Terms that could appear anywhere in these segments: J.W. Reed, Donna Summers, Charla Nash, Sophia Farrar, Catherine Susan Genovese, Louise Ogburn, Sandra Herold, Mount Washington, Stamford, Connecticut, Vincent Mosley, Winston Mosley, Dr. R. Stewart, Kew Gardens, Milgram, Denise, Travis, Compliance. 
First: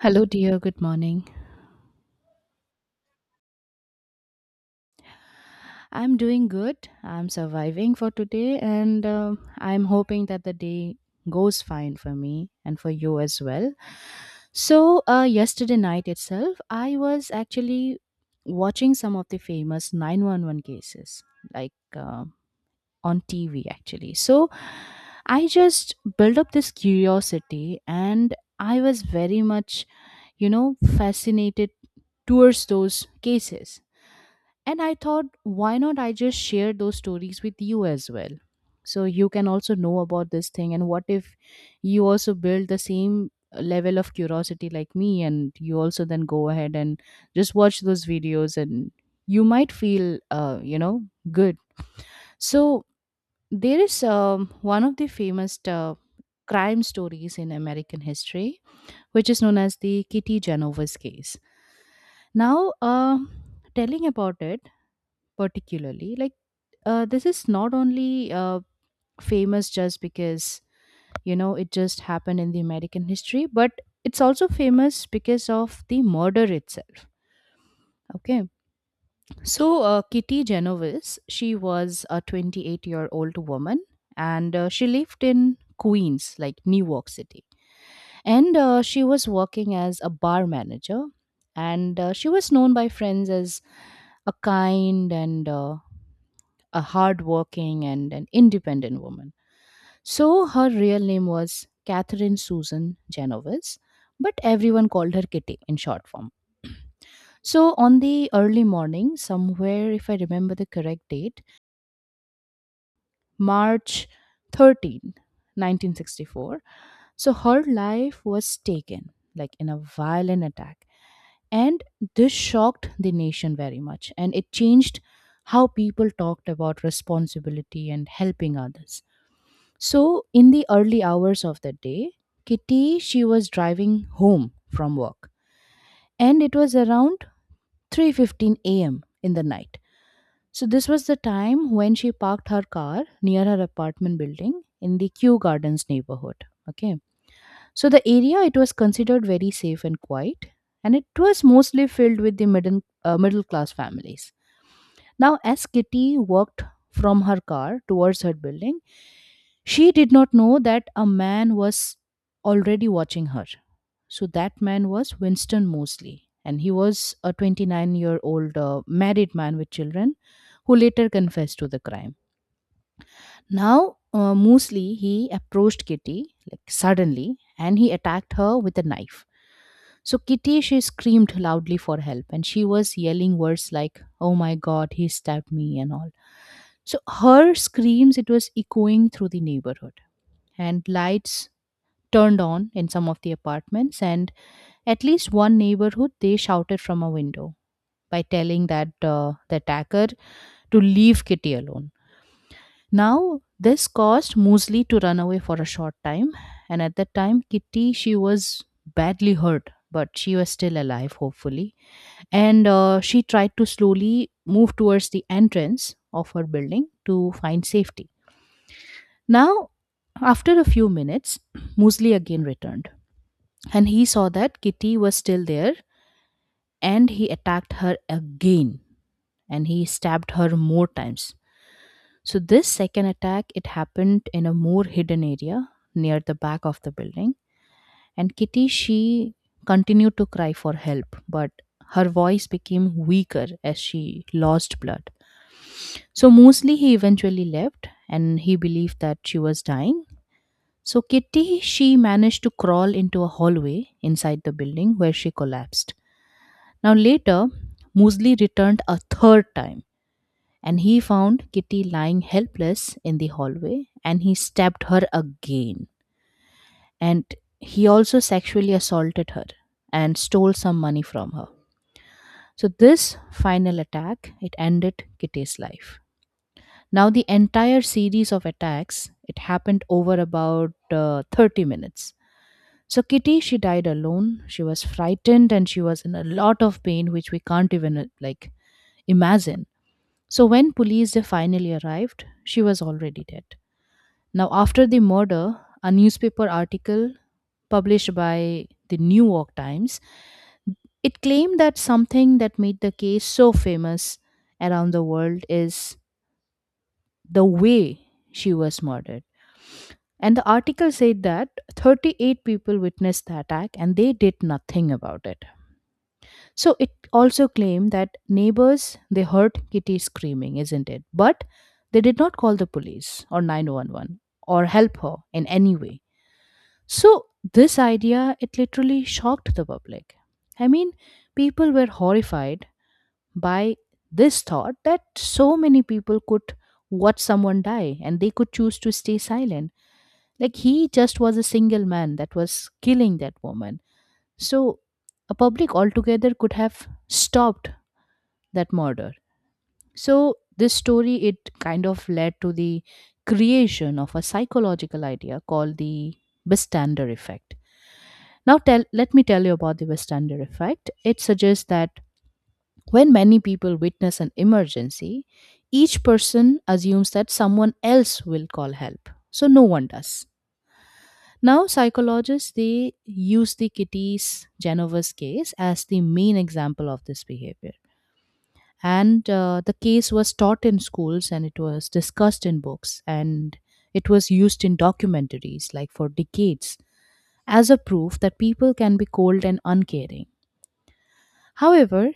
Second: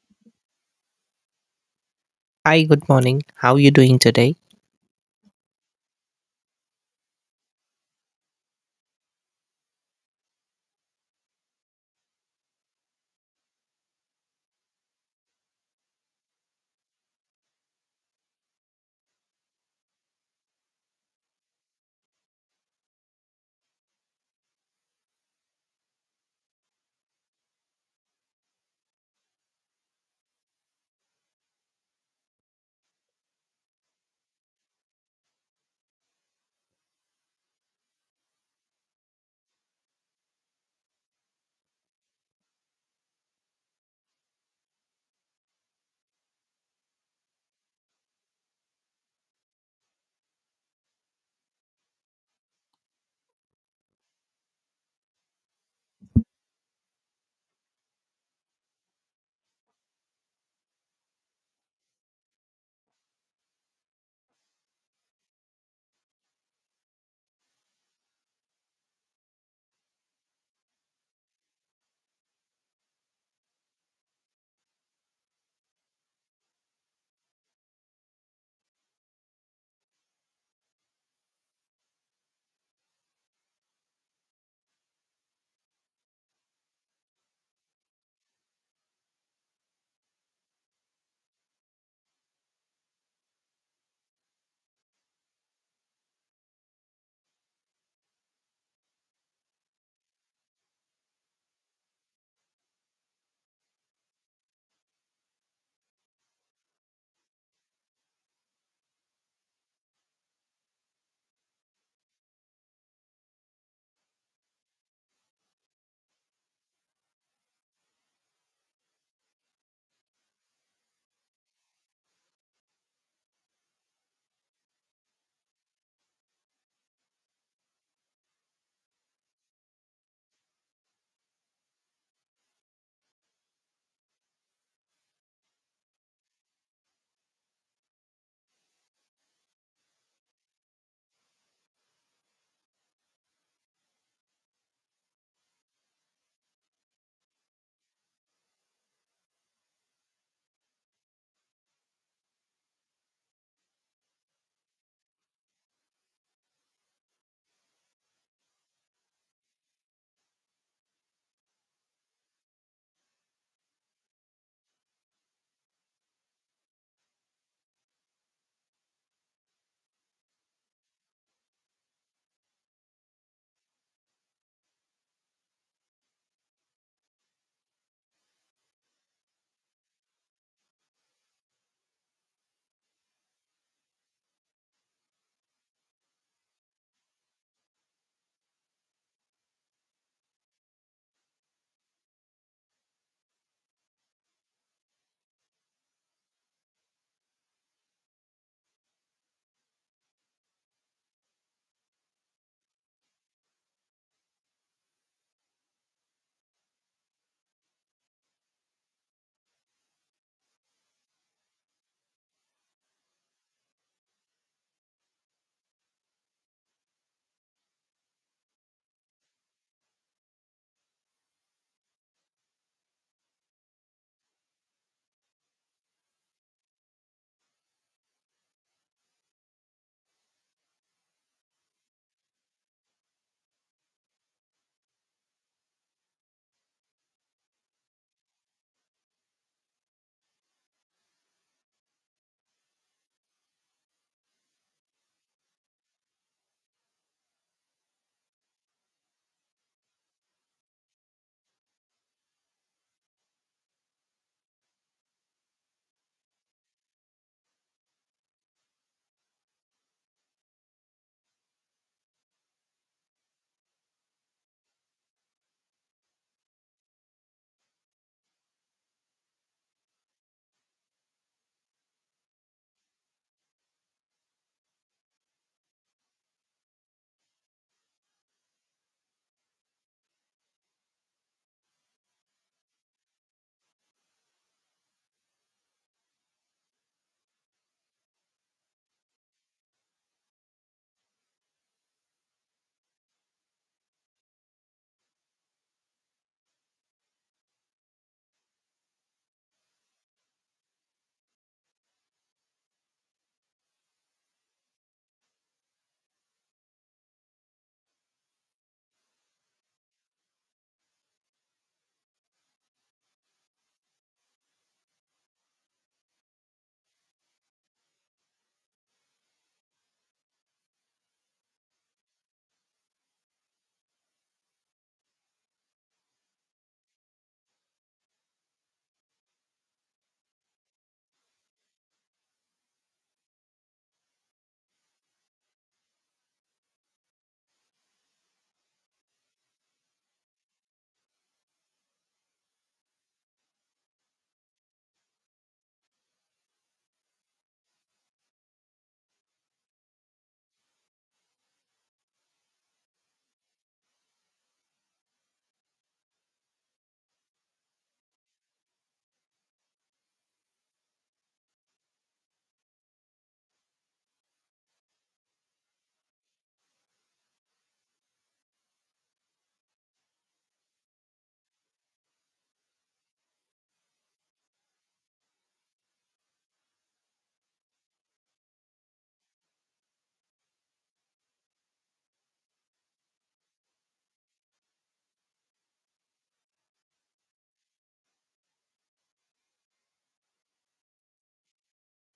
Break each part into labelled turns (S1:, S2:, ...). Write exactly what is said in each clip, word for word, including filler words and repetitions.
S1: Hello, dear. Good morning.
S2: Hi, good morning. How are you doing today?
S1: I'm doing good. I'm surviving for today, and um I'm hoping that the day goes fine for me and for you as well. So, uh, yesterday night itself, I was actually watching some of the famous nine one one cases, like uh, on T V, actually. So, I just built up this curiosity, and I was very much, you know, fascinated towards those cases. And I thought, why not I just share those stories with you as well? So you can also know about this thing. And what if you also build the same uh, level of curiosity like me, and you also then go ahead and just watch those videos and you might feel, uh, you know, good. So there is um, one of the famous uh, crime stories in American history, which is known as the Kitty Genovese case. Now, um telling about it, particularly, like uh, this is not only uh, famous just because you know it just happened in the American history, but it's also famous because of the murder itself. Okay. So uh, Kitty Genovese, she was a twenty-eight year old woman, and uh, she lived in Queens, like New York City. And uh, she was working as a bar manager, and uh, she was known by friends as a kind and uh, a hardworking and an independent woman. So her real name was Catherine Susan Genovese, but everyone called her Kitty in short form. So on the early morning, somewhere, if I remember the correct date, March thirteenth, nineteen sixty-four, so her life was taken, like in a violent attack. And this shocked the nation very much, and it changed how people talked about responsibility and helping others. So, in the early hours of the day, Kitty, she was driving home from work, and it was around three fifteen a m in the night. So this was the time when she parked her car near her apartment building in the Kew Gardens neighborhood. Okay. So the area, it was considered very safe and quiet, and it was mostly filled with the middle uh, middle class families. Now, as Kitty walked from her car towards her building, she did not know that a man was already watching her. So, that man was Winston Mosley, and he was a twenty-nine year old uh, married man with children who later confessed to the crime. Now, uh, Mosley, he approached Kitty like suddenly, and he attacked her with a knife. So Kitty, she screamed loudly for help, and she was yelling words like, oh my god, he stabbed me and all. So her screams, it was echoing through the neighborhood, and lights turned on in some of the apartments, and at least one neighborhood, they shouted from a window by telling that uh, the attacker to leave Kitty alone. Now this caused Mosley to run away for a short time, and at that time Kitty, she was badly hurt, but she was still alive, hopefully, and uh, she tried to slowly move towards the entrance of her building to find safety. Now, after a few minutes, Mosley again returned, and he saw that Kitty was still there, and he attacked her again, and he stabbed her more times. So this second attack, it happened in a more hidden area near the back of the building, and Kitty, she continued to cry for help, but her voice became weaker as she lost blood. So Mosley, he eventually left, and he believed that she was dying. So, Kitty, she managed to crawl into a hallway inside the building where she collapsed. Now, later, Mosley returned a third time and he found Kitty lying helpless in the hallway and he stabbed her again. And he also sexually assaulted her and stole some money from her. So, this final attack, it ended Kitty's life. Now, the entire series of attacks, it happened over about uh, thirty minutes. So, Kitty, she died alone. She was frightened and she was in a lot of pain, which we can't even uh, like imagine. So, when police they finally arrived, she was already dead. Now, after the murder, a newspaper article published by the New York Times, it claimed that something that made the case so famous around the world is the way she was murdered. And the article said that thirty-eight people witnessed the attack and they did nothing about it. So it also claimed that neighbors, they heard Kitty screaming, isn't it? But they did not call the police or nine one one or help her in any way. So this idea, it literally shocked the public. I mean, people were horrified by this thought that so many people could watch someone die and they could choose to stay silent. Like he just was a single man that was killing that woman. So a public altogether could have stopped that murder. So this story, it kind of led to the creation of a psychological idea called the bystander effect. Now tell let me tell you about the bystander effect. It suggests that when many people witness an emergency, each person assumes that someone else will call help. So no one does. Now psychologists, they use the Kitty's Genovese case as the main example of this behavior, and uh, the case was taught in schools and it was discussed in books, and it was used in documentaries like for decades as a proof that people can be cold and uncaring. However,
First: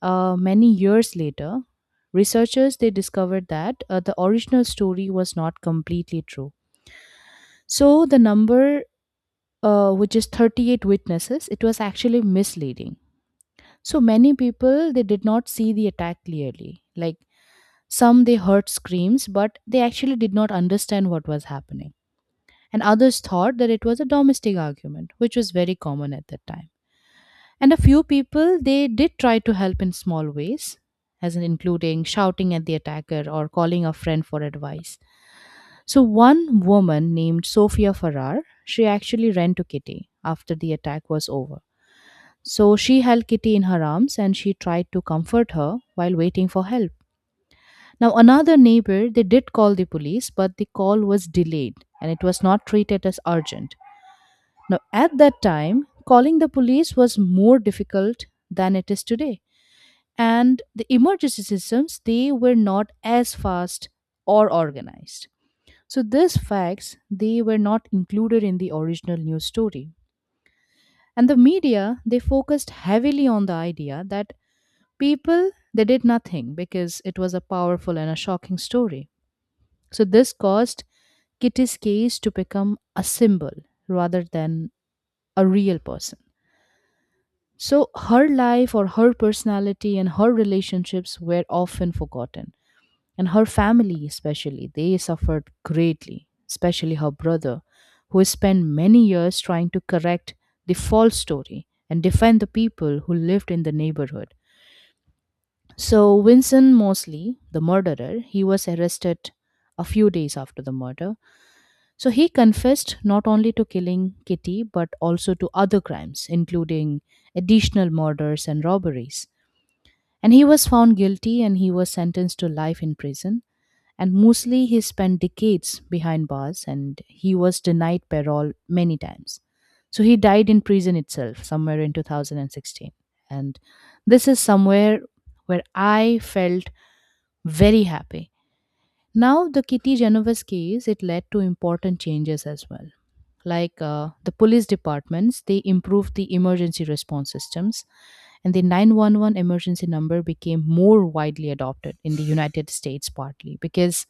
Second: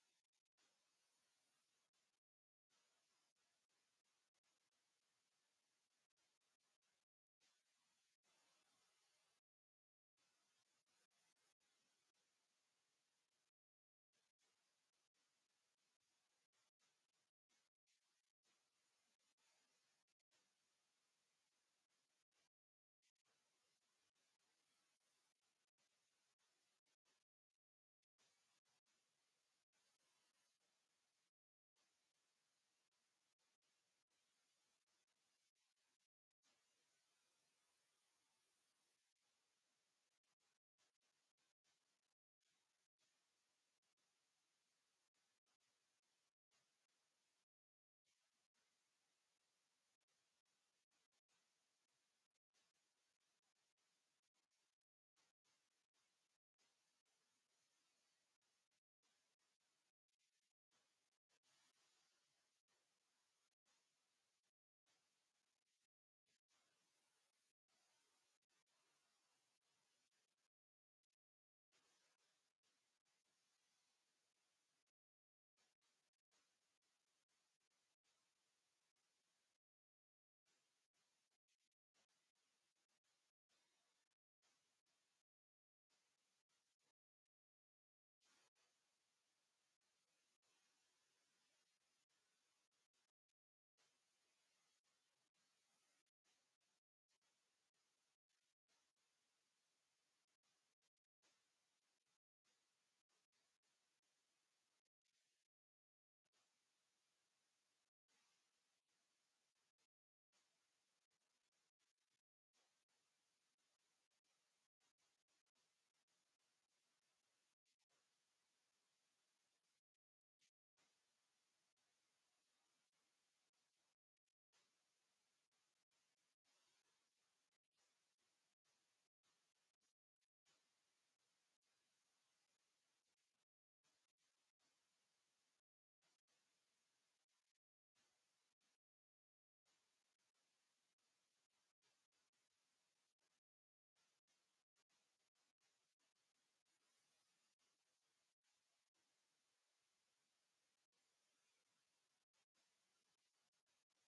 S1: uh, many years later, researchers, they discovered that uh, the original story was not completely true. So the number, uh, which is thirty-eight witnesses, it was actually misleading. So many people, they did not see the attack clearly. Like some, they heard screams, but they actually did not understand what was happening. And others thought that it was a domestic argument, which was very common at that time. And a few people, they did try to help in small ways, as in including shouting at the attacker or calling a friend for advice. So one woman named Sophia Farrar, she actually ran to Kitty after the attack was over. So she held Kitty in her arms and she tried to comfort her while waiting for help. Now, another neighbor, they did call the police, but the call was delayed and it was not treated as urgent. Now, at that time, calling the police was more difficult than it is today. And the emergency systems, they were not as fast or organized. So, these facts, they were not included in the original news story. And the media, they focused heavily on the idea that people, they did nothing, because it was a powerful and a shocking story. So this caused Kitty's case to become a symbol rather than a real person. So her life or her personality and her relationships were often forgotten. And her family, especially, they suffered greatly, especially her brother, who spent many years trying to correct the false story and defend the people who lived in the neighborhood. So, Vincent Mosley, the murderer, he was arrested a few days after the murder. So he confessed not only to killing Kitty but also to other crimes, including additional murders and robberies. And he was found guilty and he was sentenced to life in prison. And mostly he spent decades behind bars and he was denied parole many times. So he died in prison itself somewhere in two thousand sixteen. And this is somewhere where I felt very happy. Now, the Kitty Genovese case, it led to important changes as well. Like uh, the police departments, they improved the emergency response systems, and the nine one one emergency number became more widely adopted in the United States, partly because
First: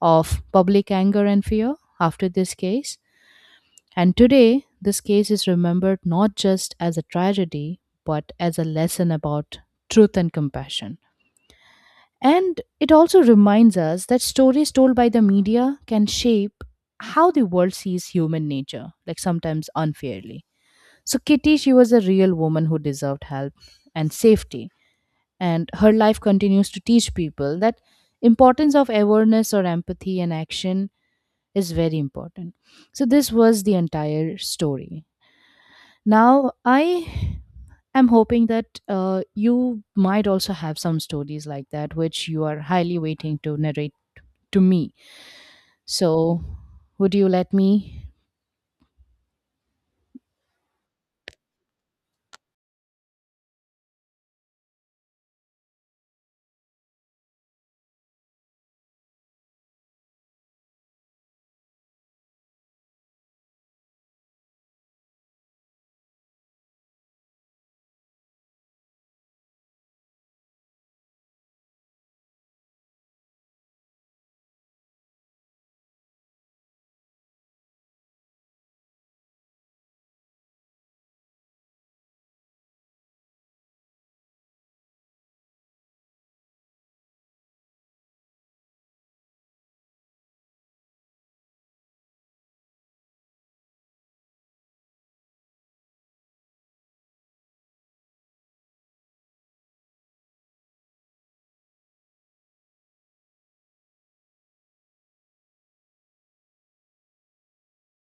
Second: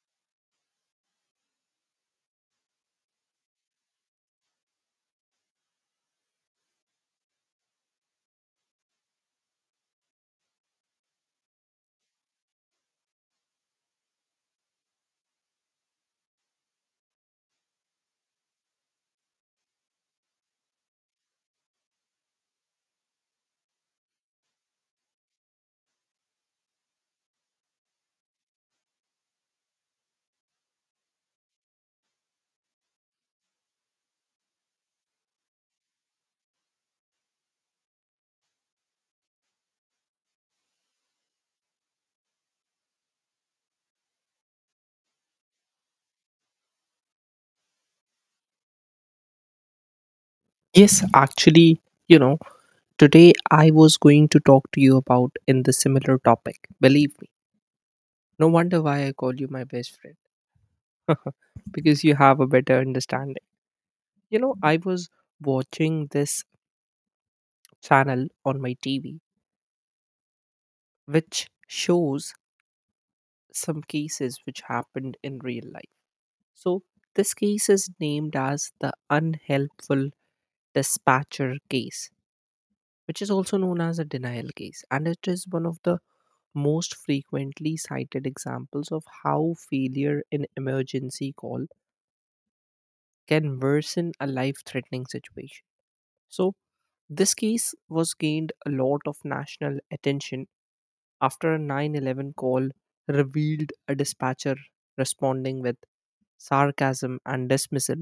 S1: of public anger and fear after this case. And today, this case is remembered not just as a tragedy, but as a lesson about truth and compassion. And it also reminds us that stories told by the media can shape how the world sees human nature, like sometimes unfairly. So, Kitty, she was a real woman who deserved help and safety. And her life continues to teach people that importance of awareness or empathy and action is very important. So, this was the entire story. Now, I am hoping that uh, you might also have some stories like that, which you are highly waiting to narrate to me. So, would you let me?
S2: Yes, actually, you know, today I was going to talk to you about in the similar topic. Believe me. No wonder why I call you my best friend. because you have a better understanding. You know, I was watching this channel on my T V which shows some cases which happened in real life. So, this case is named as the unhelpful dispatcher case which is also known as a denial case. And it is one of the most frequently cited examples of how failure in emergency call can worsen a life threatening situation. So, this case was gained a lot of national attention after a nine one one call revealed a dispatcher responding with sarcasm and dismissal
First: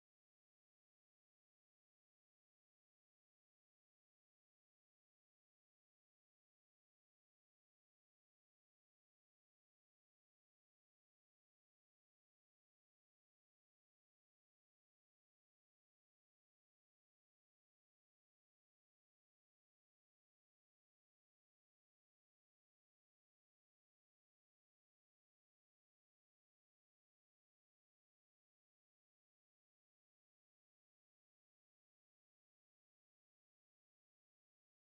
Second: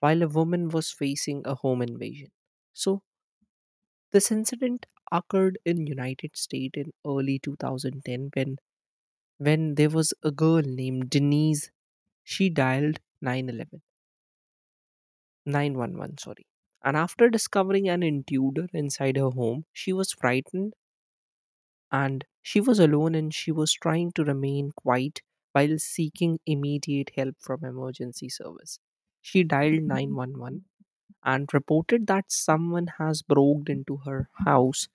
S2: while a woman was facing a home invasion. So, this incident occurred in United States in early two thousand ten when when there was a girl named Denise. She dialed nine one one, nine one one, sorry. And after discovering an intruder inside her home, she was frightened and she was alone and she was trying to remain quiet while seeking immediate help from emergency service. She dialed nine one one and reported that someone has broken into her house.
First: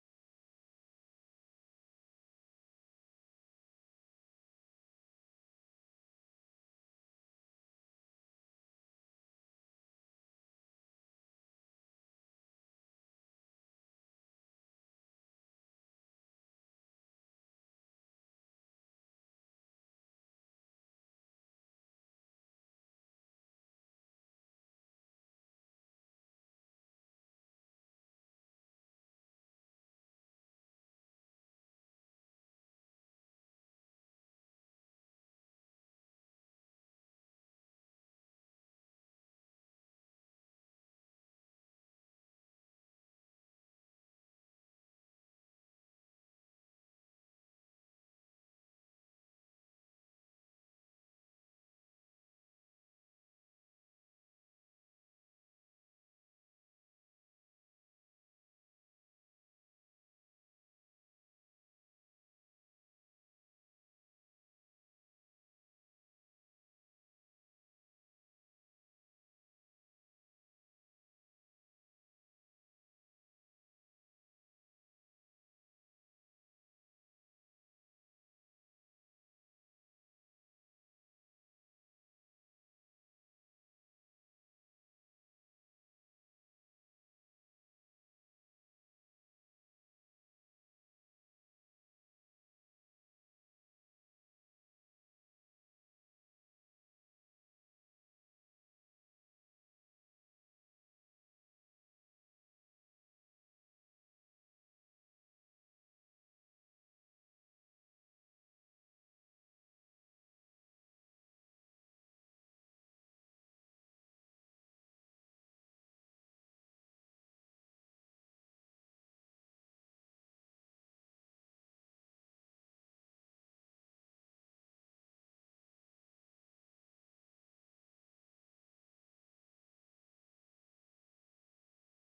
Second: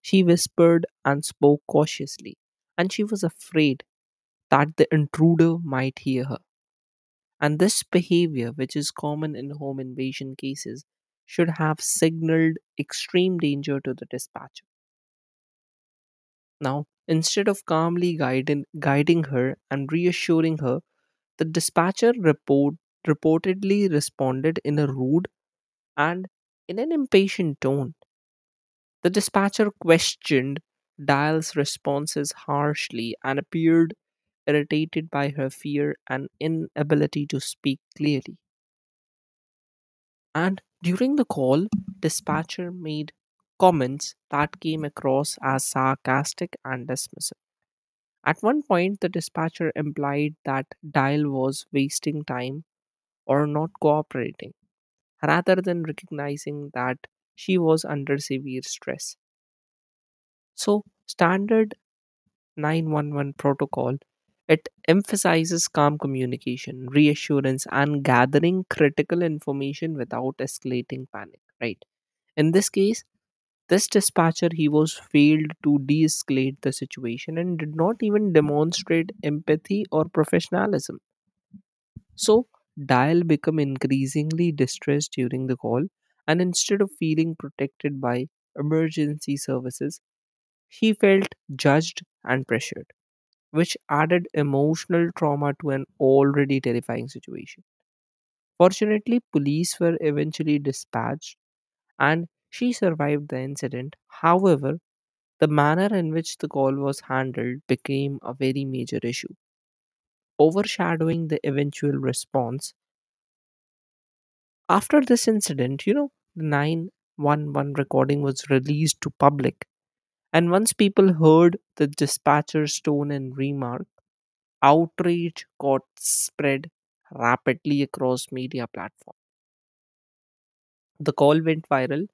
S2: She whispered and spoke cautiously, and she was afraid that the intruder might hear her. And this behavior, which is common in home invasion cases, should have signaled extreme danger to the dispatcher. Now, instead of calmly guiding, guiding her and reassuring her, the dispatcher report, reportedly responded in a rude and in an impatient tone. The dispatcher questioned Dial's responses harshly and appeared irritated by her fear and inability to speak clearly. And during the call, dispatcher made comments that came across as sarcastic and dismissive. At one point, the dispatcher implied that Dial was wasting time or not cooperating, rather than recognizing that she was under severe stress. So, standard nine one one protocol, it emphasizes calm communication, reassurance, and gathering critical information without escalating panic, right? In this case, this dispatcher he was failed to de-escalate the situation and did not even demonstrate empathy or professionalism. So Dial become increasingly distressed during the call, and instead of feeling protected by emergency services, he felt judged and pressured which added emotional trauma to an already terrifying situation. Fortunately, police were eventually dispatched and she survived the incident. However, the manner in which the call was handled became a very major issue, overshadowing the eventual response. After this incident, you know, the nine one one recording was released to public, and once people heard the dispatcher's tone and remarks, outrage got spread rapidly across media platforms. The call went viral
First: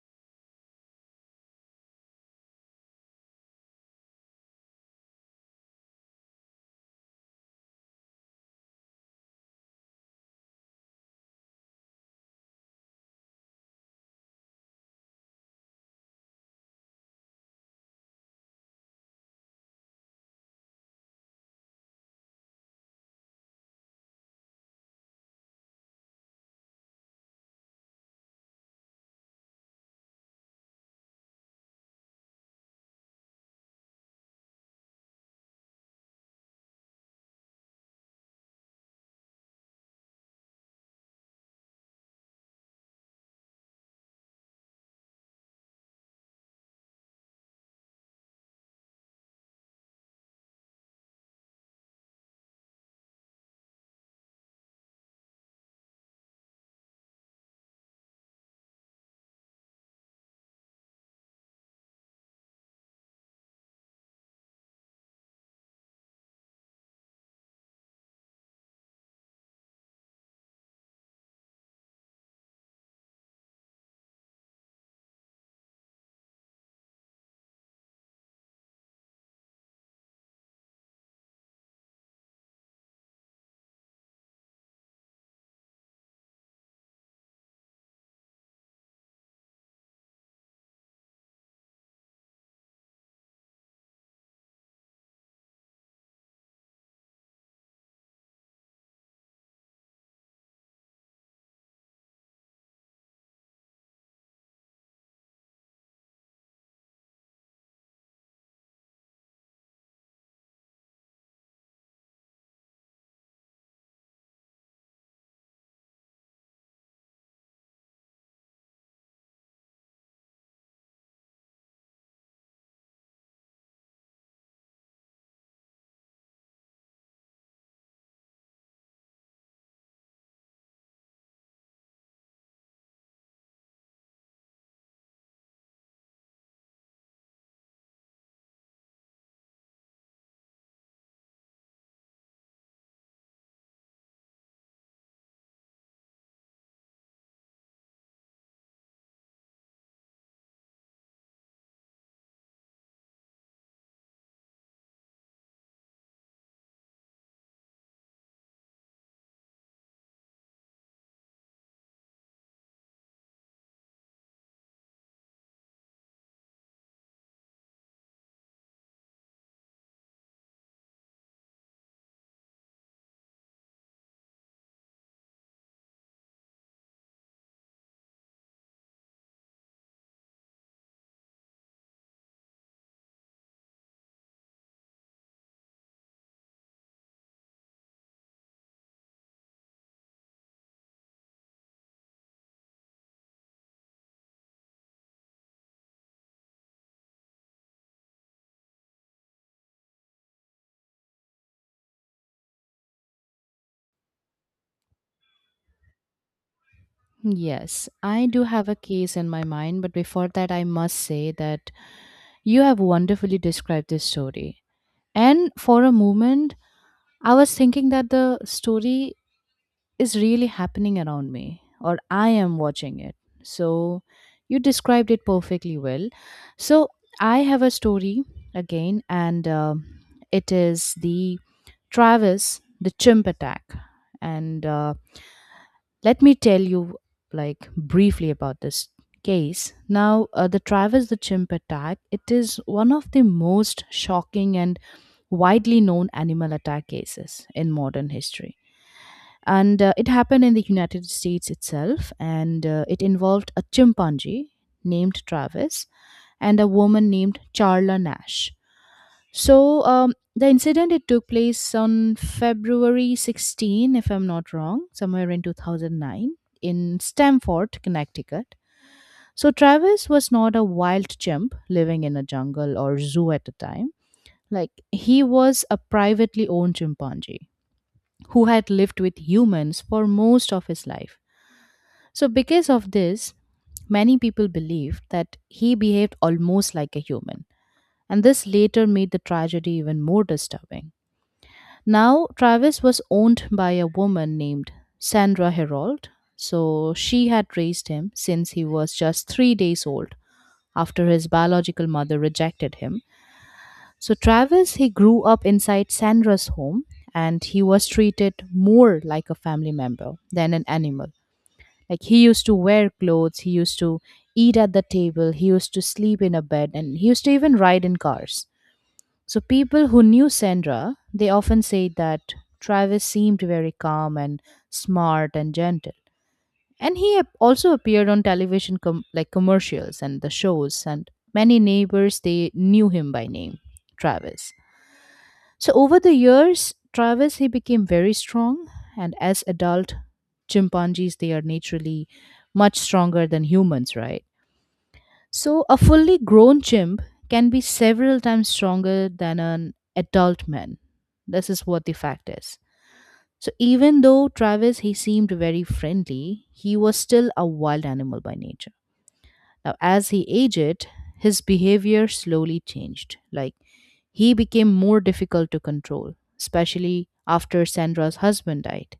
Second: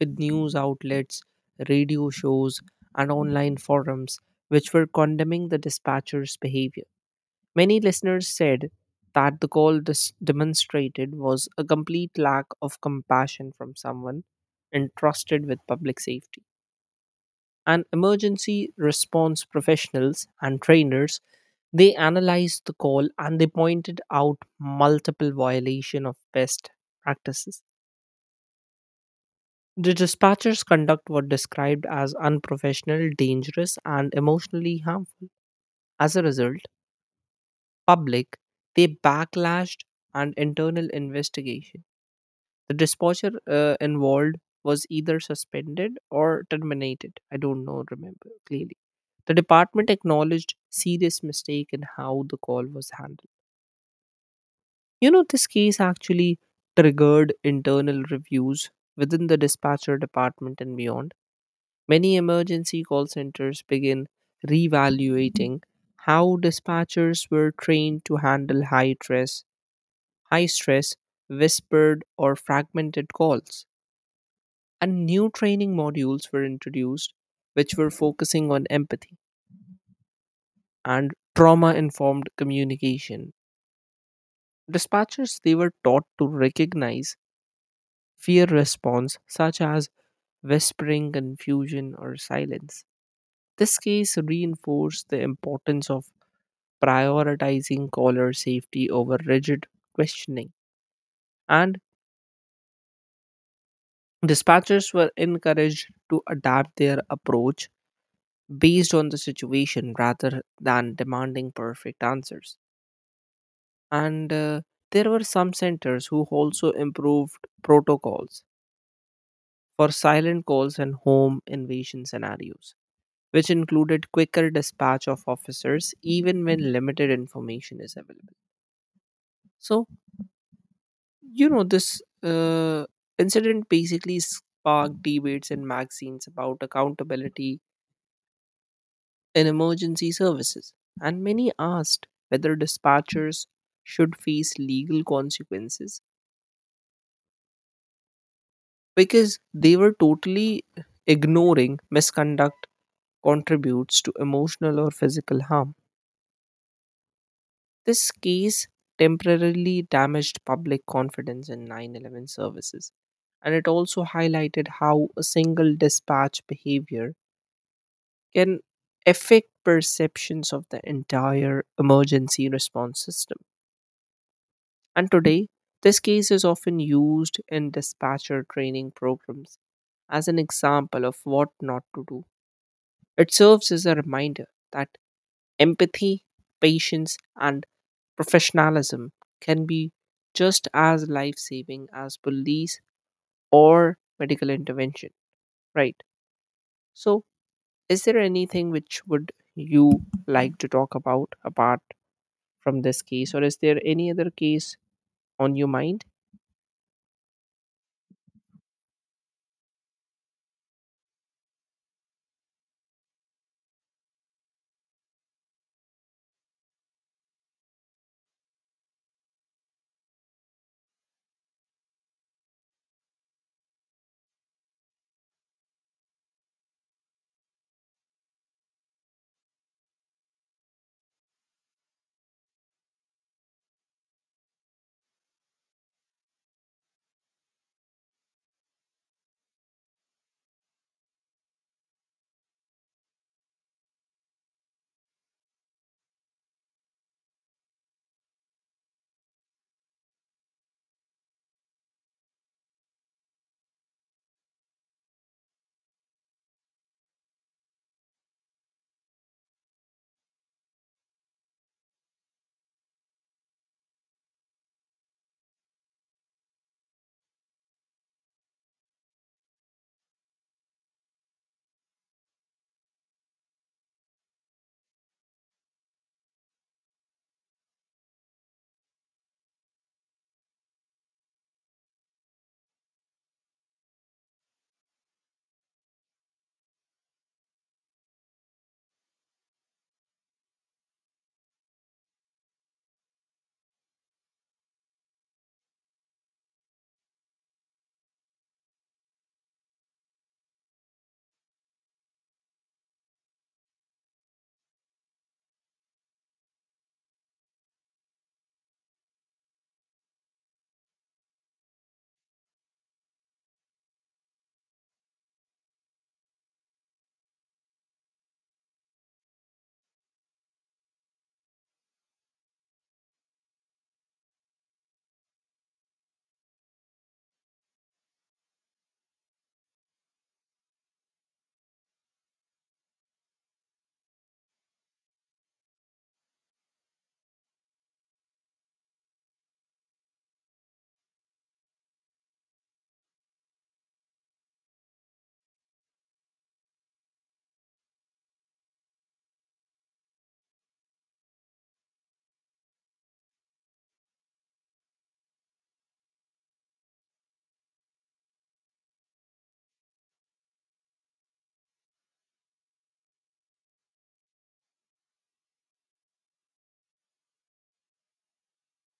S2: with news outlets, radio shows, and online forums which were condemning the dispatcher's behavior. Many listeners said that the call dis- demonstrated was a complete lack of compassion from someone entrusted with public safety. And emergency response professionals and trainers They analyzed the call and they pointed out multiple violation of best practices. The dispatcher's conduct was described as unprofessional, dangerous, and emotionally harmful. As a result, public they backlashed and internal investigation. The dispatcher uh, involved was either suspended or terminated. I don't know, remember clearly. The department acknowledged serious mistake in how the call was handled. You know, this case actually triggered internal reviews within the dispatcher department and beyond. Many emergency call centers begin reevaluating how dispatchers were trained to handle high stress, high stress, whispered or fragmented calls. And new training modules were introduced which were focusing on empathy and trauma informed communication. Dispatchers they were taught to recognize fear response such as whispering, confusion, or silence. This case reinforced the importance of prioritizing caller safety over rigid questioning, and dispatchers were encouraged to adapt their approach based on the situation rather than demanding perfect answers. And uh, there were some centers who also improved protocols for silent calls and home invasion scenarios, which included quicker dispatch of officers even when limited information is available. So, you know, this uh, incident basically sparked debates in magazines about accountability in emergency services, and many asked whether dispatchers should face legal consequences because they were totally ignoring misconduct contributes to emotional or physical harm. This case temporarily damaged public confidence in nine one one services, and it also highlighted how a single dispatch behavior can affect perceptions of the entire emergency response system. And today, this case is often used in dispatcher training programs as an example of what not to do. It serves as a reminder that empathy, patience, and professionalism can be just as life saving as police or medical intervention, right? So, is there anything which would you like to talk about apart from this case, or is there any other case on your mind?
S1: Yes, I do have a case in my mind, but before that, I must say that you have wonderfully described this story. And for a moment, I was thinking that the story is really happening around me, or I am watching it. So, you described it perfectly well. So, I have a story again, and uh, it is the Travis, the chimp attack. And uh, let me tell you, like, briefly about this case. Now, uh, the Travis the chimp attack, it is one of the most shocking and widely known animal attack cases in modern history. And uh, it happened in the United States itself, and uh, it involved a chimpanzee named Travis and a woman named Charla Nash. So um, the incident it took place on February sixteenth, if I'm not wrong, somewhere in two thousand nine in Stamford, Connecticut. So Travis was not a wild chimp living in a jungle or zoo at the time. Like he was a privately owned chimpanzee who had lived with humans for most of his life. So because of this, many people believed that he behaved almost like a human. And this later made the tragedy even more disturbing. Now, Travis was owned by a woman named Sandra Herold. So she had raised him since he was just three days old after his biological mother rejected him. So Travis, he grew up inside Sandra's home and he was treated more like a family member than an animal. Like he used to wear clothes, he used to eat at the table, he used to sleep in a bed, and he used to even ride in cars. So people who knew Sandra, they often say that Travis seemed very calm and smart and gentle. And he ap- also appeared on television com- like commercials and the shows, and many neighbors they knew him by name, Travis. So over the years, Travis he became very strong, and as adult chimpanzees they are naturally much stronger than humans, right? So, a fully grown chimp can be several times stronger than an adult man. This is what the fact is. So, even though Travis he seemed very friendly, he was still a wild animal by nature. Now, as he aged, his behavior slowly changed. Like he became more difficult to control, especially after Sandra's husband died.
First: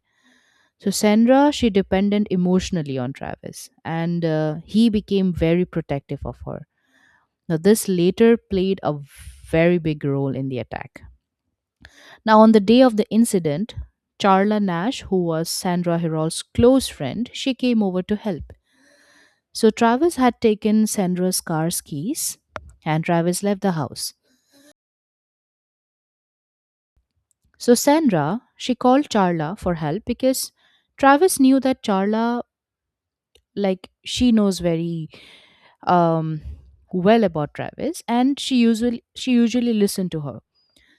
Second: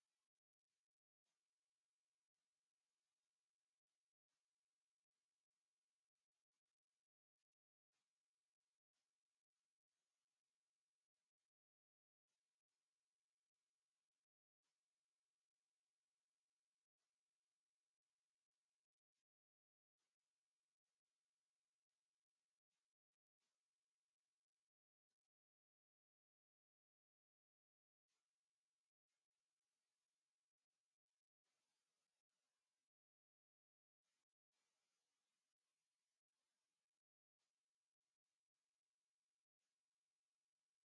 S1: So Sandra, she depended emotionally on Travis, and uh, he became very protective of her. Now, this later played a very big role in the attack. Now, on the day of the incident, Charla Nash, who was Sandra Herol's close friend, she came over to help. So Travis had taken Sandra's car's keys and Travis left the house. So Sandra, she called Charla for help because Travis knew that Charla, like she knows very um well about Travis, and she usually she usually listened to her.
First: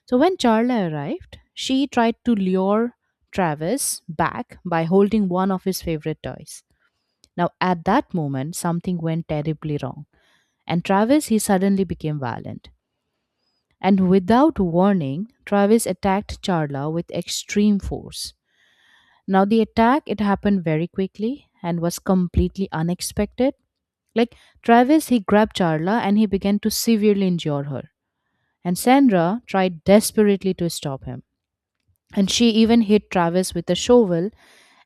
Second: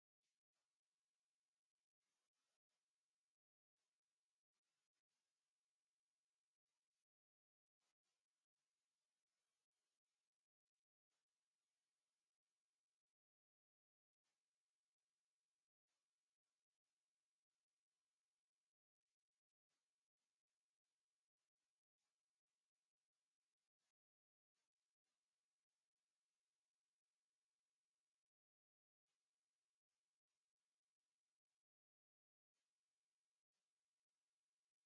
S1: So when Charla arrived, she tried to lure Travis back by holding one of his favorite toys. Now, at that moment, something went terribly wrong, and Travis he suddenly became violent. And without warning, Travis attacked Charla with extreme force. Now, the attack it happened very quickly and was completely unexpected. Like Travis, he grabbed Charla and he began to severely injure her. And Sandra tried desperately to stop him, and she even hit Travis with a shovel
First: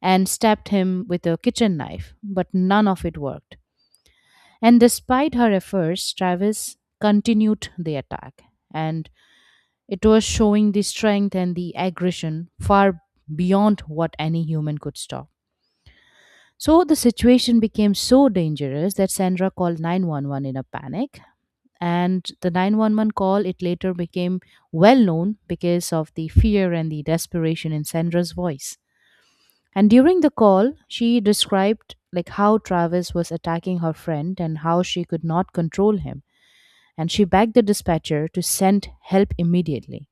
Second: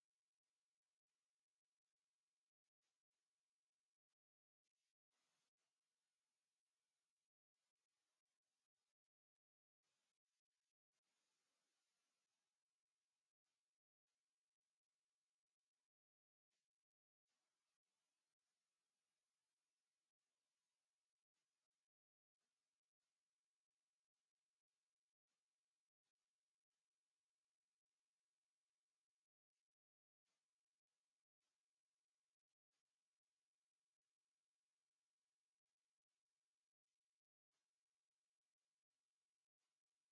S1: and stabbed him with a kitchen knife, but none of it worked. And despite her efforts, Travis continued the attack, and it was showing the strength and the aggression far beyond what any human could stop. So the situation became so dangerous that Sandra called nine one one in a panic, and the nine one one call it later became well known because of the fear and the desperation in Sandra's voice. And during the call, she described like how Travis was attacking her friend and how she could not control him. And she begged the dispatcher to send help immediately.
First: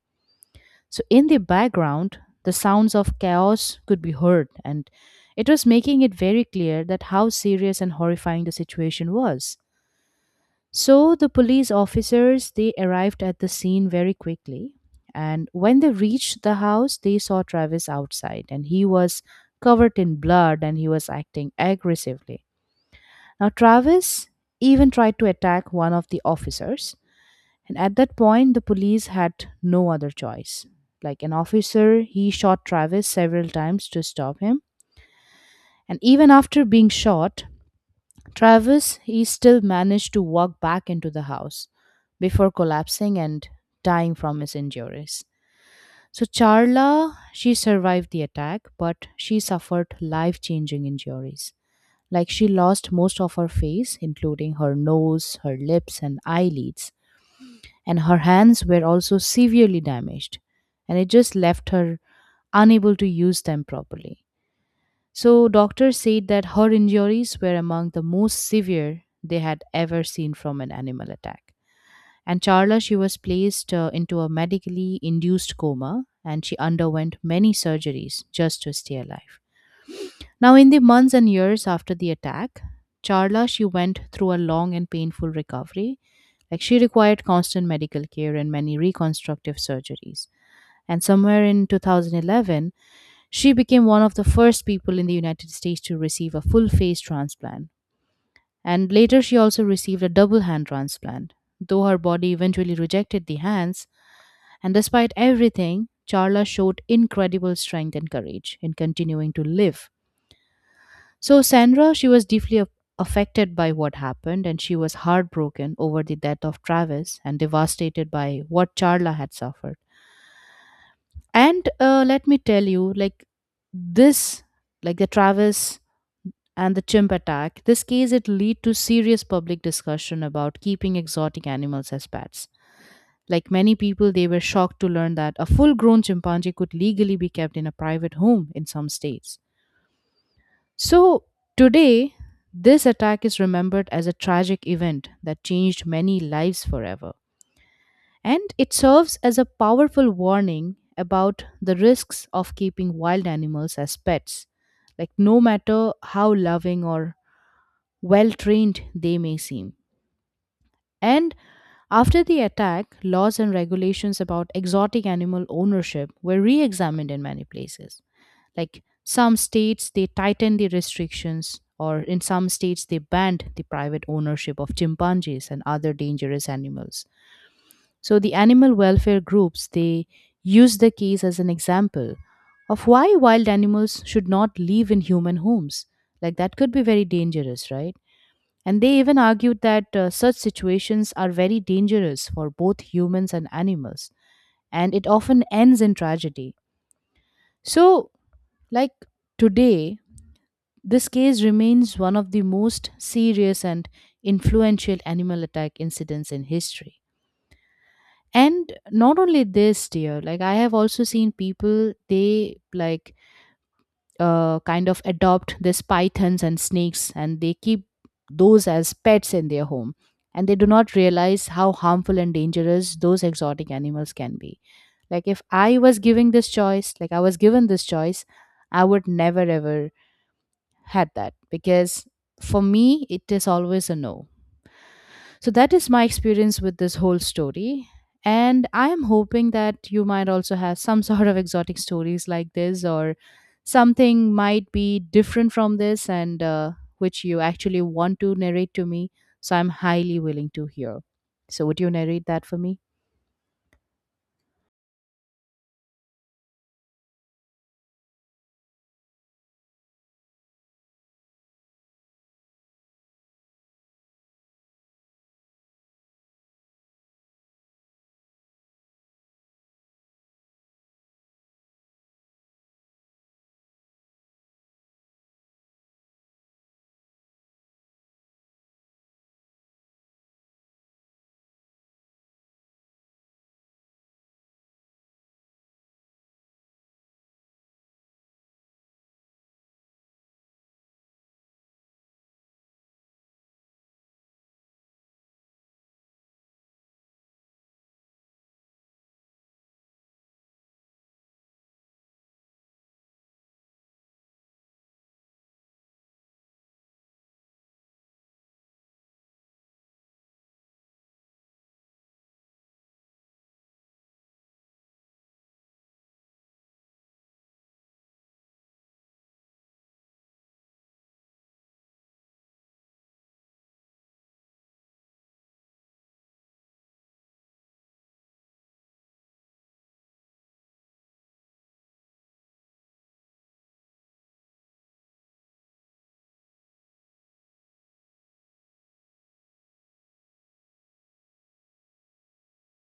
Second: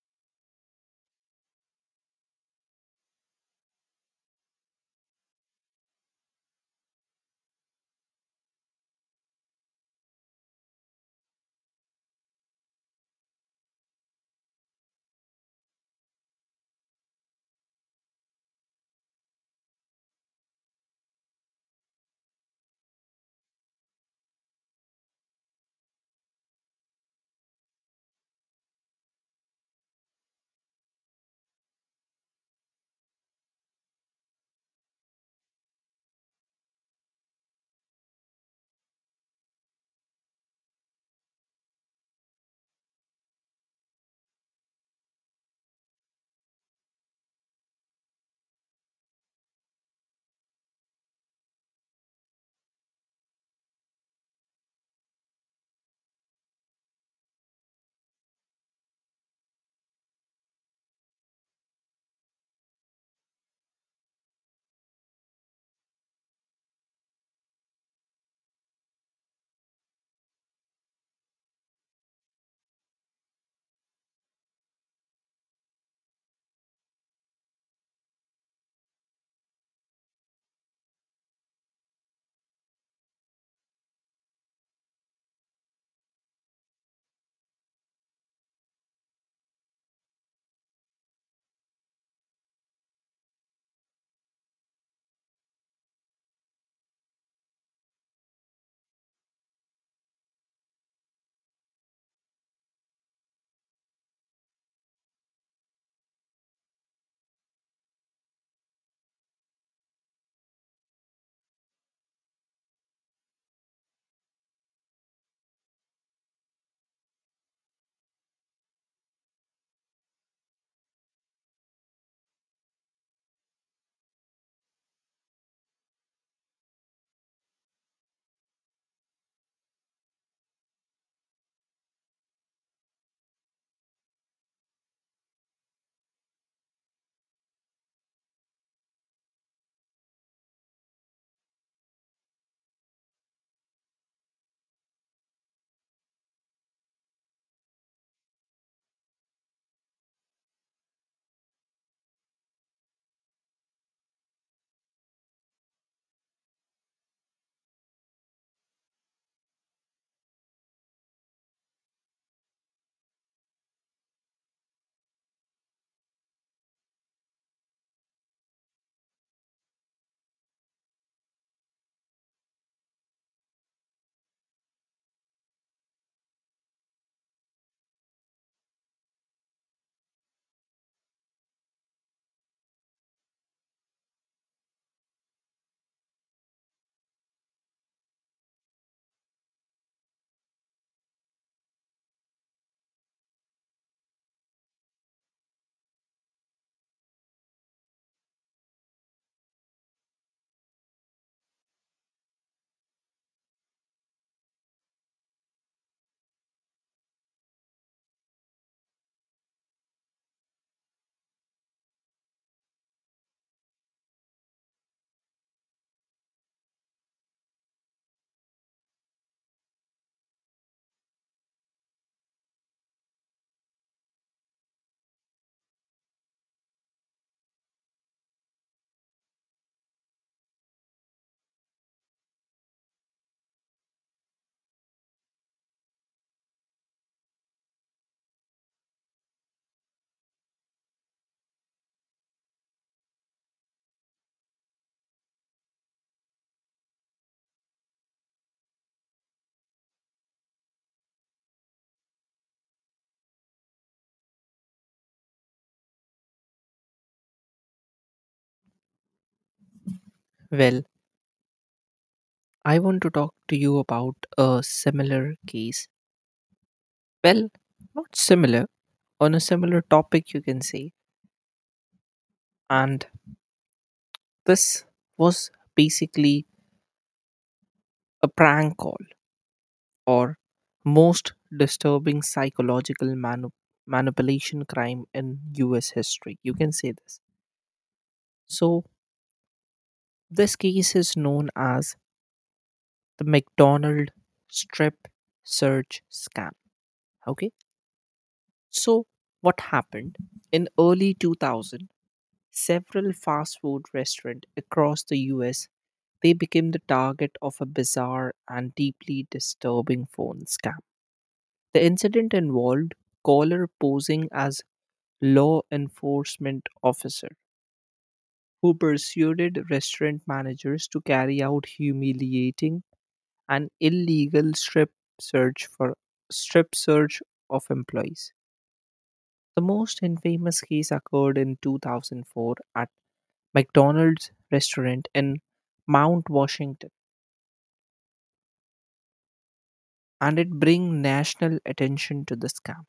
S1: So in the background, the sounds of chaos could be heard, and it was making it very clear that how serious and horrifying the situation was. So the police officers they arrived at the scene very quickly, and when they reached the house they saw Travis outside and he was covered in blood and he was acting aggressively. Now Travis even tried to attack one of the officers, and at that point the police had no other choice. Like an officer he shot Travis several times to stop him, and even after being shot Travis, he still managed to walk back into the house before collapsing and dying from his injuries. So, Charla, she survived the attack, but she suffered life changing injuries. Like, she lost most of her face, including her nose, her lips, and eyelids. And her hands were also severely damaged. And it just left her unable to use them properly. So, doctors said that her injuries were among the most severe they had ever seen from an animal attack. And Charla, she was placed uh, into a medically induced coma, and she underwent many surgeries just to stay alive. Now, in the months and years after the attack, Charla, she went through a long and painful recovery. Like she required constant medical care and many reconstructive surgeries. And somewhere in two thousand eleven, she became one of the first people in the United States to receive a full face transplant, and later she also received a double hand transplant. Though her body eventually rejected the hands, and despite everything, Charla showed incredible strength and courage in continuing to live. So, Sandra, she was deeply a- affected by what happened, and she was heartbroken over the death of Travis and devastated by what Charla had suffered. And uh, let me tell you, like this, like the travis and the chimp attack, this case it lead to serious public discussion about keeping exotic animals as pets. Like many people, they were shocked to learn that a full-grown chimpanzee could legally be kept in a private home in some states. So today, this attack is remembered as a tragic event that changed many lives forever, and it serves as a powerful warning about the risks of keeping wild animals as pets. Like, no matter how loving or well trained they may seem. And after the attack, laws and regulations about exotic animal ownership were re examined in many places. Like some states, they tightened the restrictions, or in some states, they banned the private ownership of chimpanzees and other dangerous animals. So the animal welfare groups they use the case as an example of why wild animals should not live in human homes. Like that could be very dangerous, right? And they even argued that uh, such situations are very dangerous for both humans and animals, and it often ends in tragedy. So, like today, this case remains one of the most serious and influential animal attack incidents in history. And not only this dear, like I have also seen people, they like uh, kind of adopt these pythons and snakes, and they keep those as pets in their home, and they do not realize how harmful and dangerous those exotic animals can be. Like if I was giving this choice, like I was given this choice, I would never ever had that, because for me it is always a no. So that is my experience with this whole story. And I am hoping that you might also have some sort of exotic stories like this, or something might be different from this, and uh, which you actually want to narrate to me. So I'm highly willing to hear. So, would you narrate that for me?
S2: Well, I want to talk to you about a similar case. Well, not similar, on a similar topic, you can say. And this was basically a prank call or most disturbing psychological manu- manipulation crime in U S history. You can say this. So, this case is known as the McDonald strip search scam. Okay. So, what happened in early two thousand? Several fast food restaurants across the U S they became the target of a bizarre and deeply disturbing phone scam. The incident involved caller posing as law enforcement officer who persuaded restaurant managers to carry out humiliating and illegal strip search for strip search of employees. The most infamous case occurred in two thousand four at McDonald's restaurant in Mount Washington and it bring national attention to the scam.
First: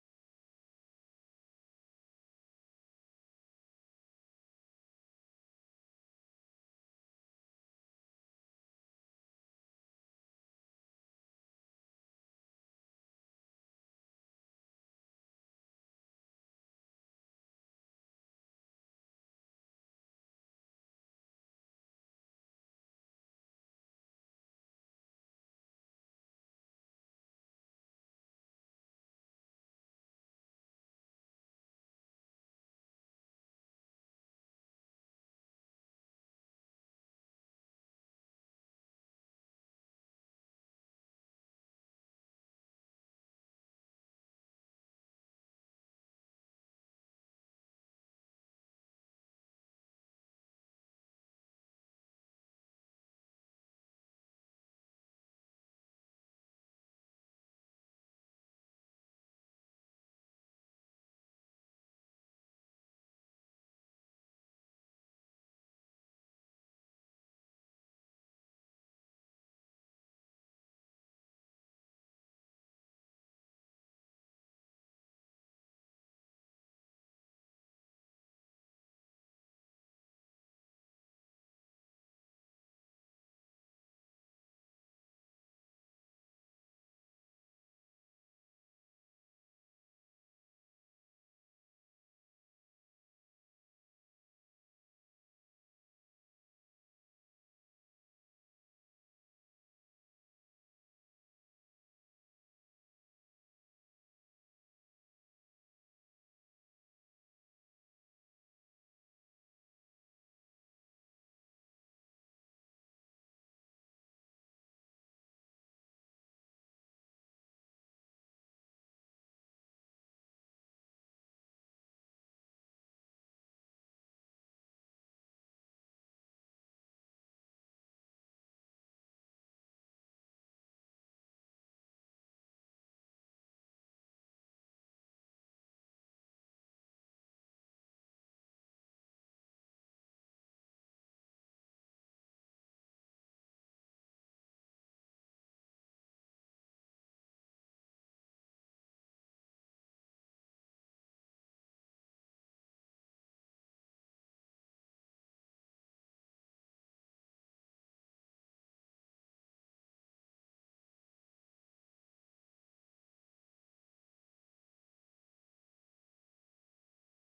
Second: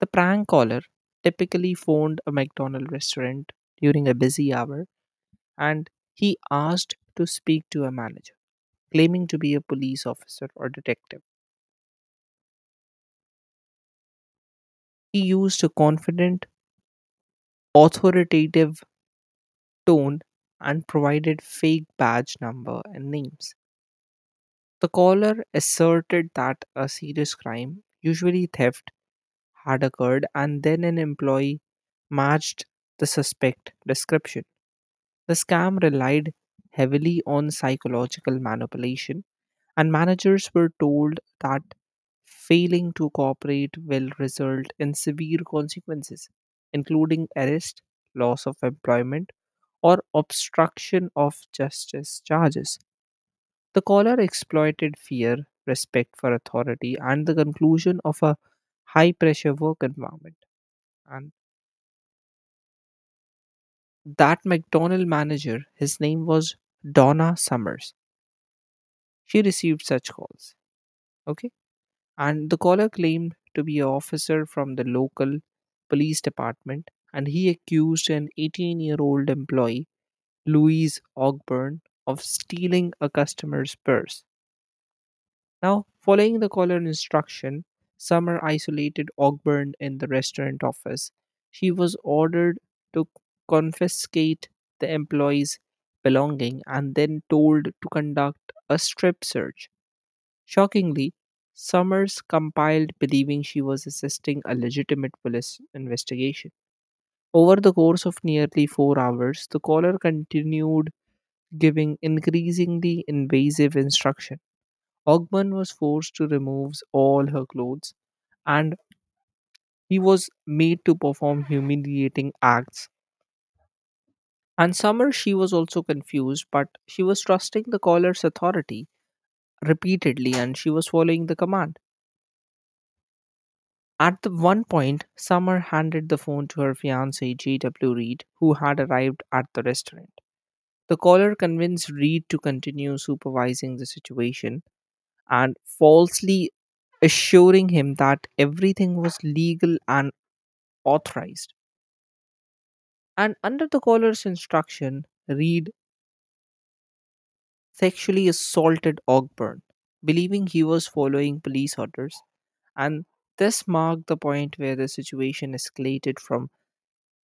S2: The prank caller typically phoned a McDonald's restaurant during a busy hour and he asked to speak to a manager, claiming to be a police officer or detective. He used a confident, authoritative tone and provided fake badge number and names. The caller asserted that a serious crime, usually theft, had occurred, and then an employee matched the suspect description. The scam relied heavily on psychological manipulation, and managers were told that failing to cooperate will result in severe consequences, including arrest, loss of employment, or obstruction of justice charges. The caller exploited fear, respect for authority, and the conclusion of a high pressure work environment. And that McDonald manager, his name was Donna Summers. She received such calls. Okay. And the caller claimed to be an officer from the local police department and he accused an eighteen year old employee, Louise Ogburn, of stealing a customer's purse. Now, following the caller instruction, Summer isolated Ogburn in the restaurant office. She was ordered to confiscate the employee's belonging and then told to conduct a strip search. Shockingly, Summers compiled believing she was assisting a legitimate police investigation. Over the course of nearly four hours, the caller continued giving increasingly invasive instruction. Ogman was forced to remove all her clothes and he was made to perform humiliating acts. And Summer, she was also confused, but she was trusting the caller's authority repeatedly and she was following the command. At the one point, Summer handed the phone to her fiance J W. Reed, who had arrived at the restaurant. The caller convinced Reed to continue supervising the situation and falsely assuring him that everything was legal and authorized. And under the caller's instruction, Reed sexually assaulted Ogburn, believing he was following police orders. And this marked the point where the situation escalated from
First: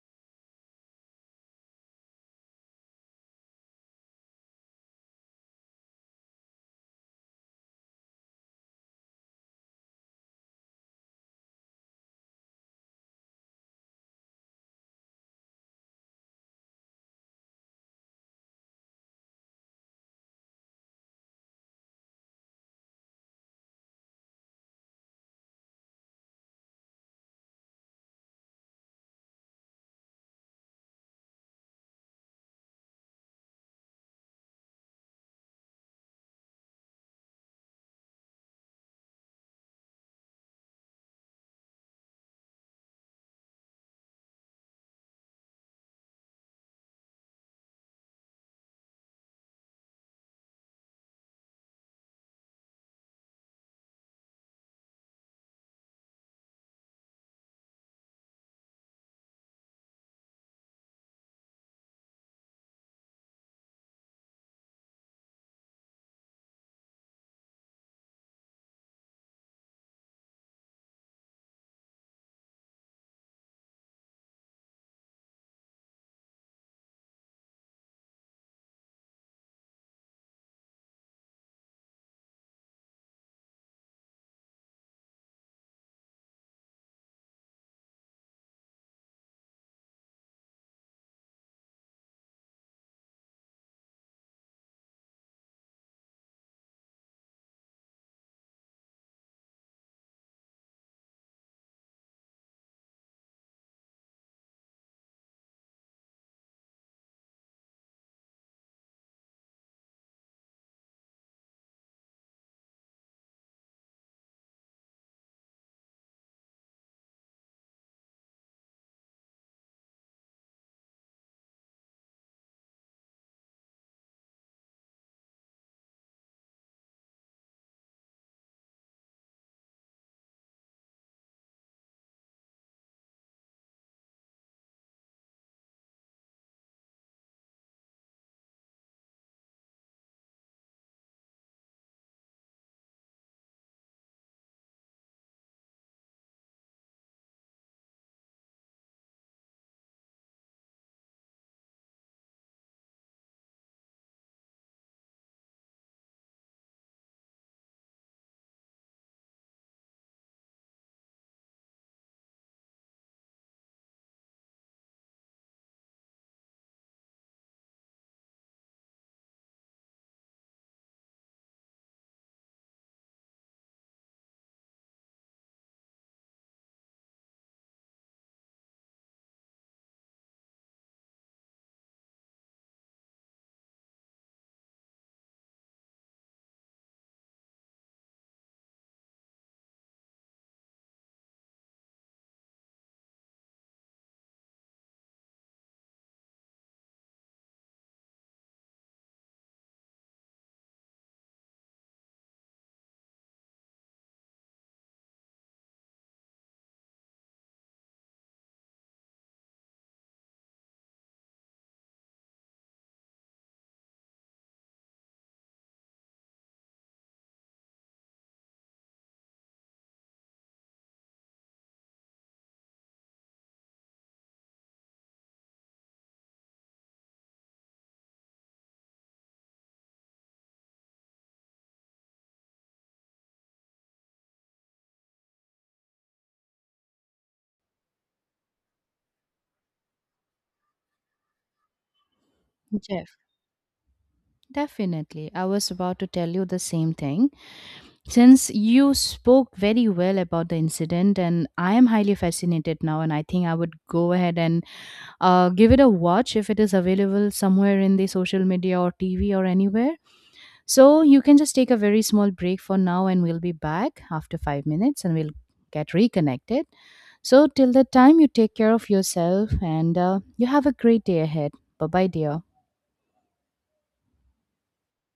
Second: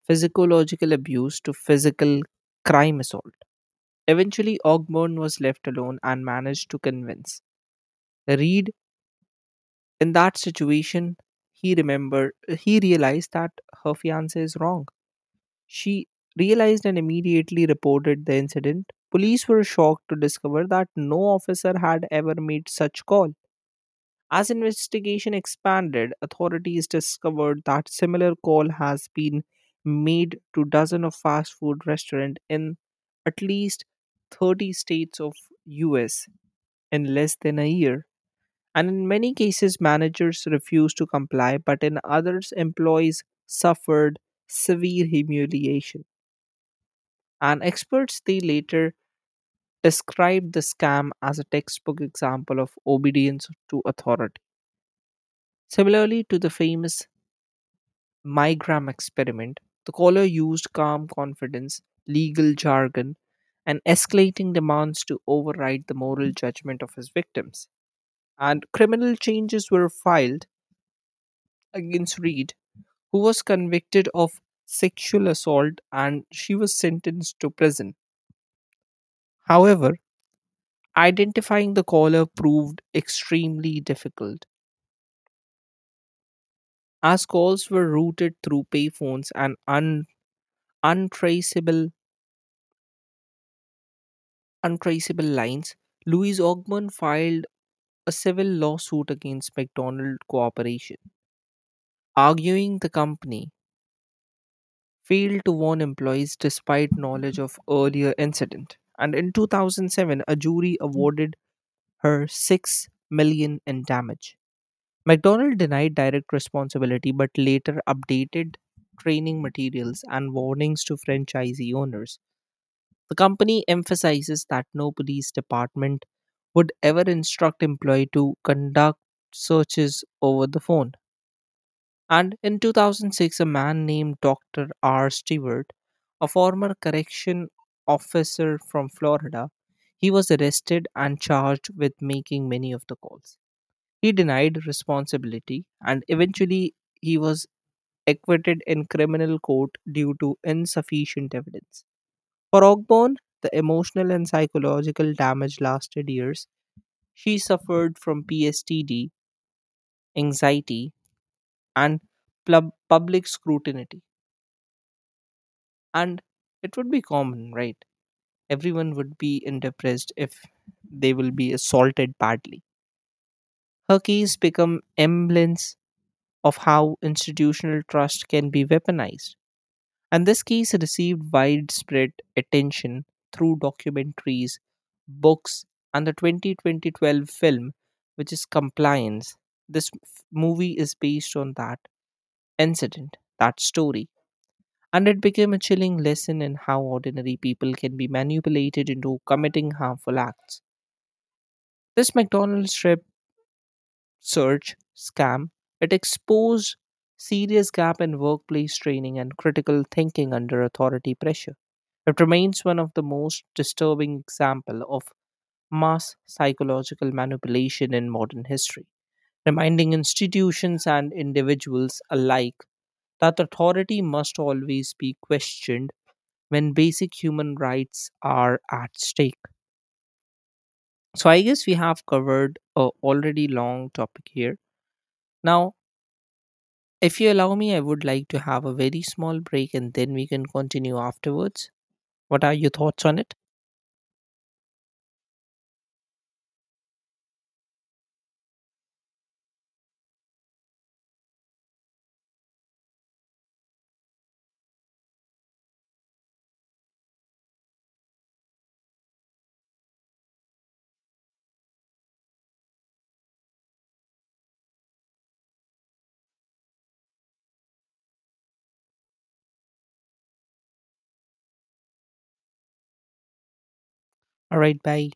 S2: physiological abuse to physical crime assault. Eventually, Ogburn was left alone and managed to convince Reed in that situation. He remembered, he realized that her fiance is wrong. She realized and immediately reported the incident. Police were shocked to discover that no officer had ever made such call. As investigation expanded, authorities discovered that similar call has been made to dozens of fast food restaurants in at least thirty states of U S in less than a year. And in many cases managers refused to comply, but in others employees suffered severe humiliation and experts they later described the scam as a textbook example of obedience to authority. Similarly to the famous Mygram experiment, the caller used calm confidence, legal jargon, and escalating demands to override the moral judgment of his victims. And criminal charges were filed against Reed, who was convicted of sexual assault and she was sentenced to prison. However, identifying the caller proved extremely difficult, as calls were routed through payphones and un- untraceable untraceable lines. Louis Ogman filed a civil lawsuit against McDonald Corporation, arguing the company failed to warn employees despite knowledge of earlier incident. And in two thousand seven, a jury awarded her six million in damage. McDonald denied direct responsibility but later updated training materials and warnings to franchisee owners. The company emphasizes that no police department would ever instruct employee to conduct searches over the phone. And in two thousand six, a man named doctor R. Stewart, a former correction officer from Florida, he was arrested and charged with making many of the calls. He denied responsibility and eventually he was acquitted in criminal court due to insufficient evidence. For Ogborn, the emotional and psychological damage lasted years. She suffered from P S T D, anxiety, and plub- public scrutiny. And it would be common, right? Everyone would be in depressed if they will be assaulted badly. Her case become emblems of how institutional trust can be weaponized. And this case received widespread attention through documentaries, books, and the twenty twelve film, which is Compliance. This f- movie is based on that incident, that story. And it became a chilling lesson in how ordinary people can be manipulated into committing harmful acts. This McDonald's trip. Search scam, it exposed serious gap in workplace training and critical thinking under authority pressure. It remains one of the most disturbing example of mass psychological manipulation in modern history, reminding institutions and individuals alike that authority must always be questioned when basic human rights are at stake. So I guess we have covered a already long topic here. Now if you allow me, I would like to have a very small break and then we can continue afterwards. What are your thoughts
S1: Jeff.
S2: on it?
S1: Definitely. I was about to tell you the same thing. Since you spoke very well about the incident, and I am highly fascinated now, and I think I would go ahead and uh, give it a watch if it is available somewhere in the social media or T V or anywhere. So you can just take a very small break for now, and we'll be back after five minutes and we'll get reconnected. So till that time, you take care of yourself, and uh, you have a great day ahead. Bye bye, dear.
S2: All right, bye.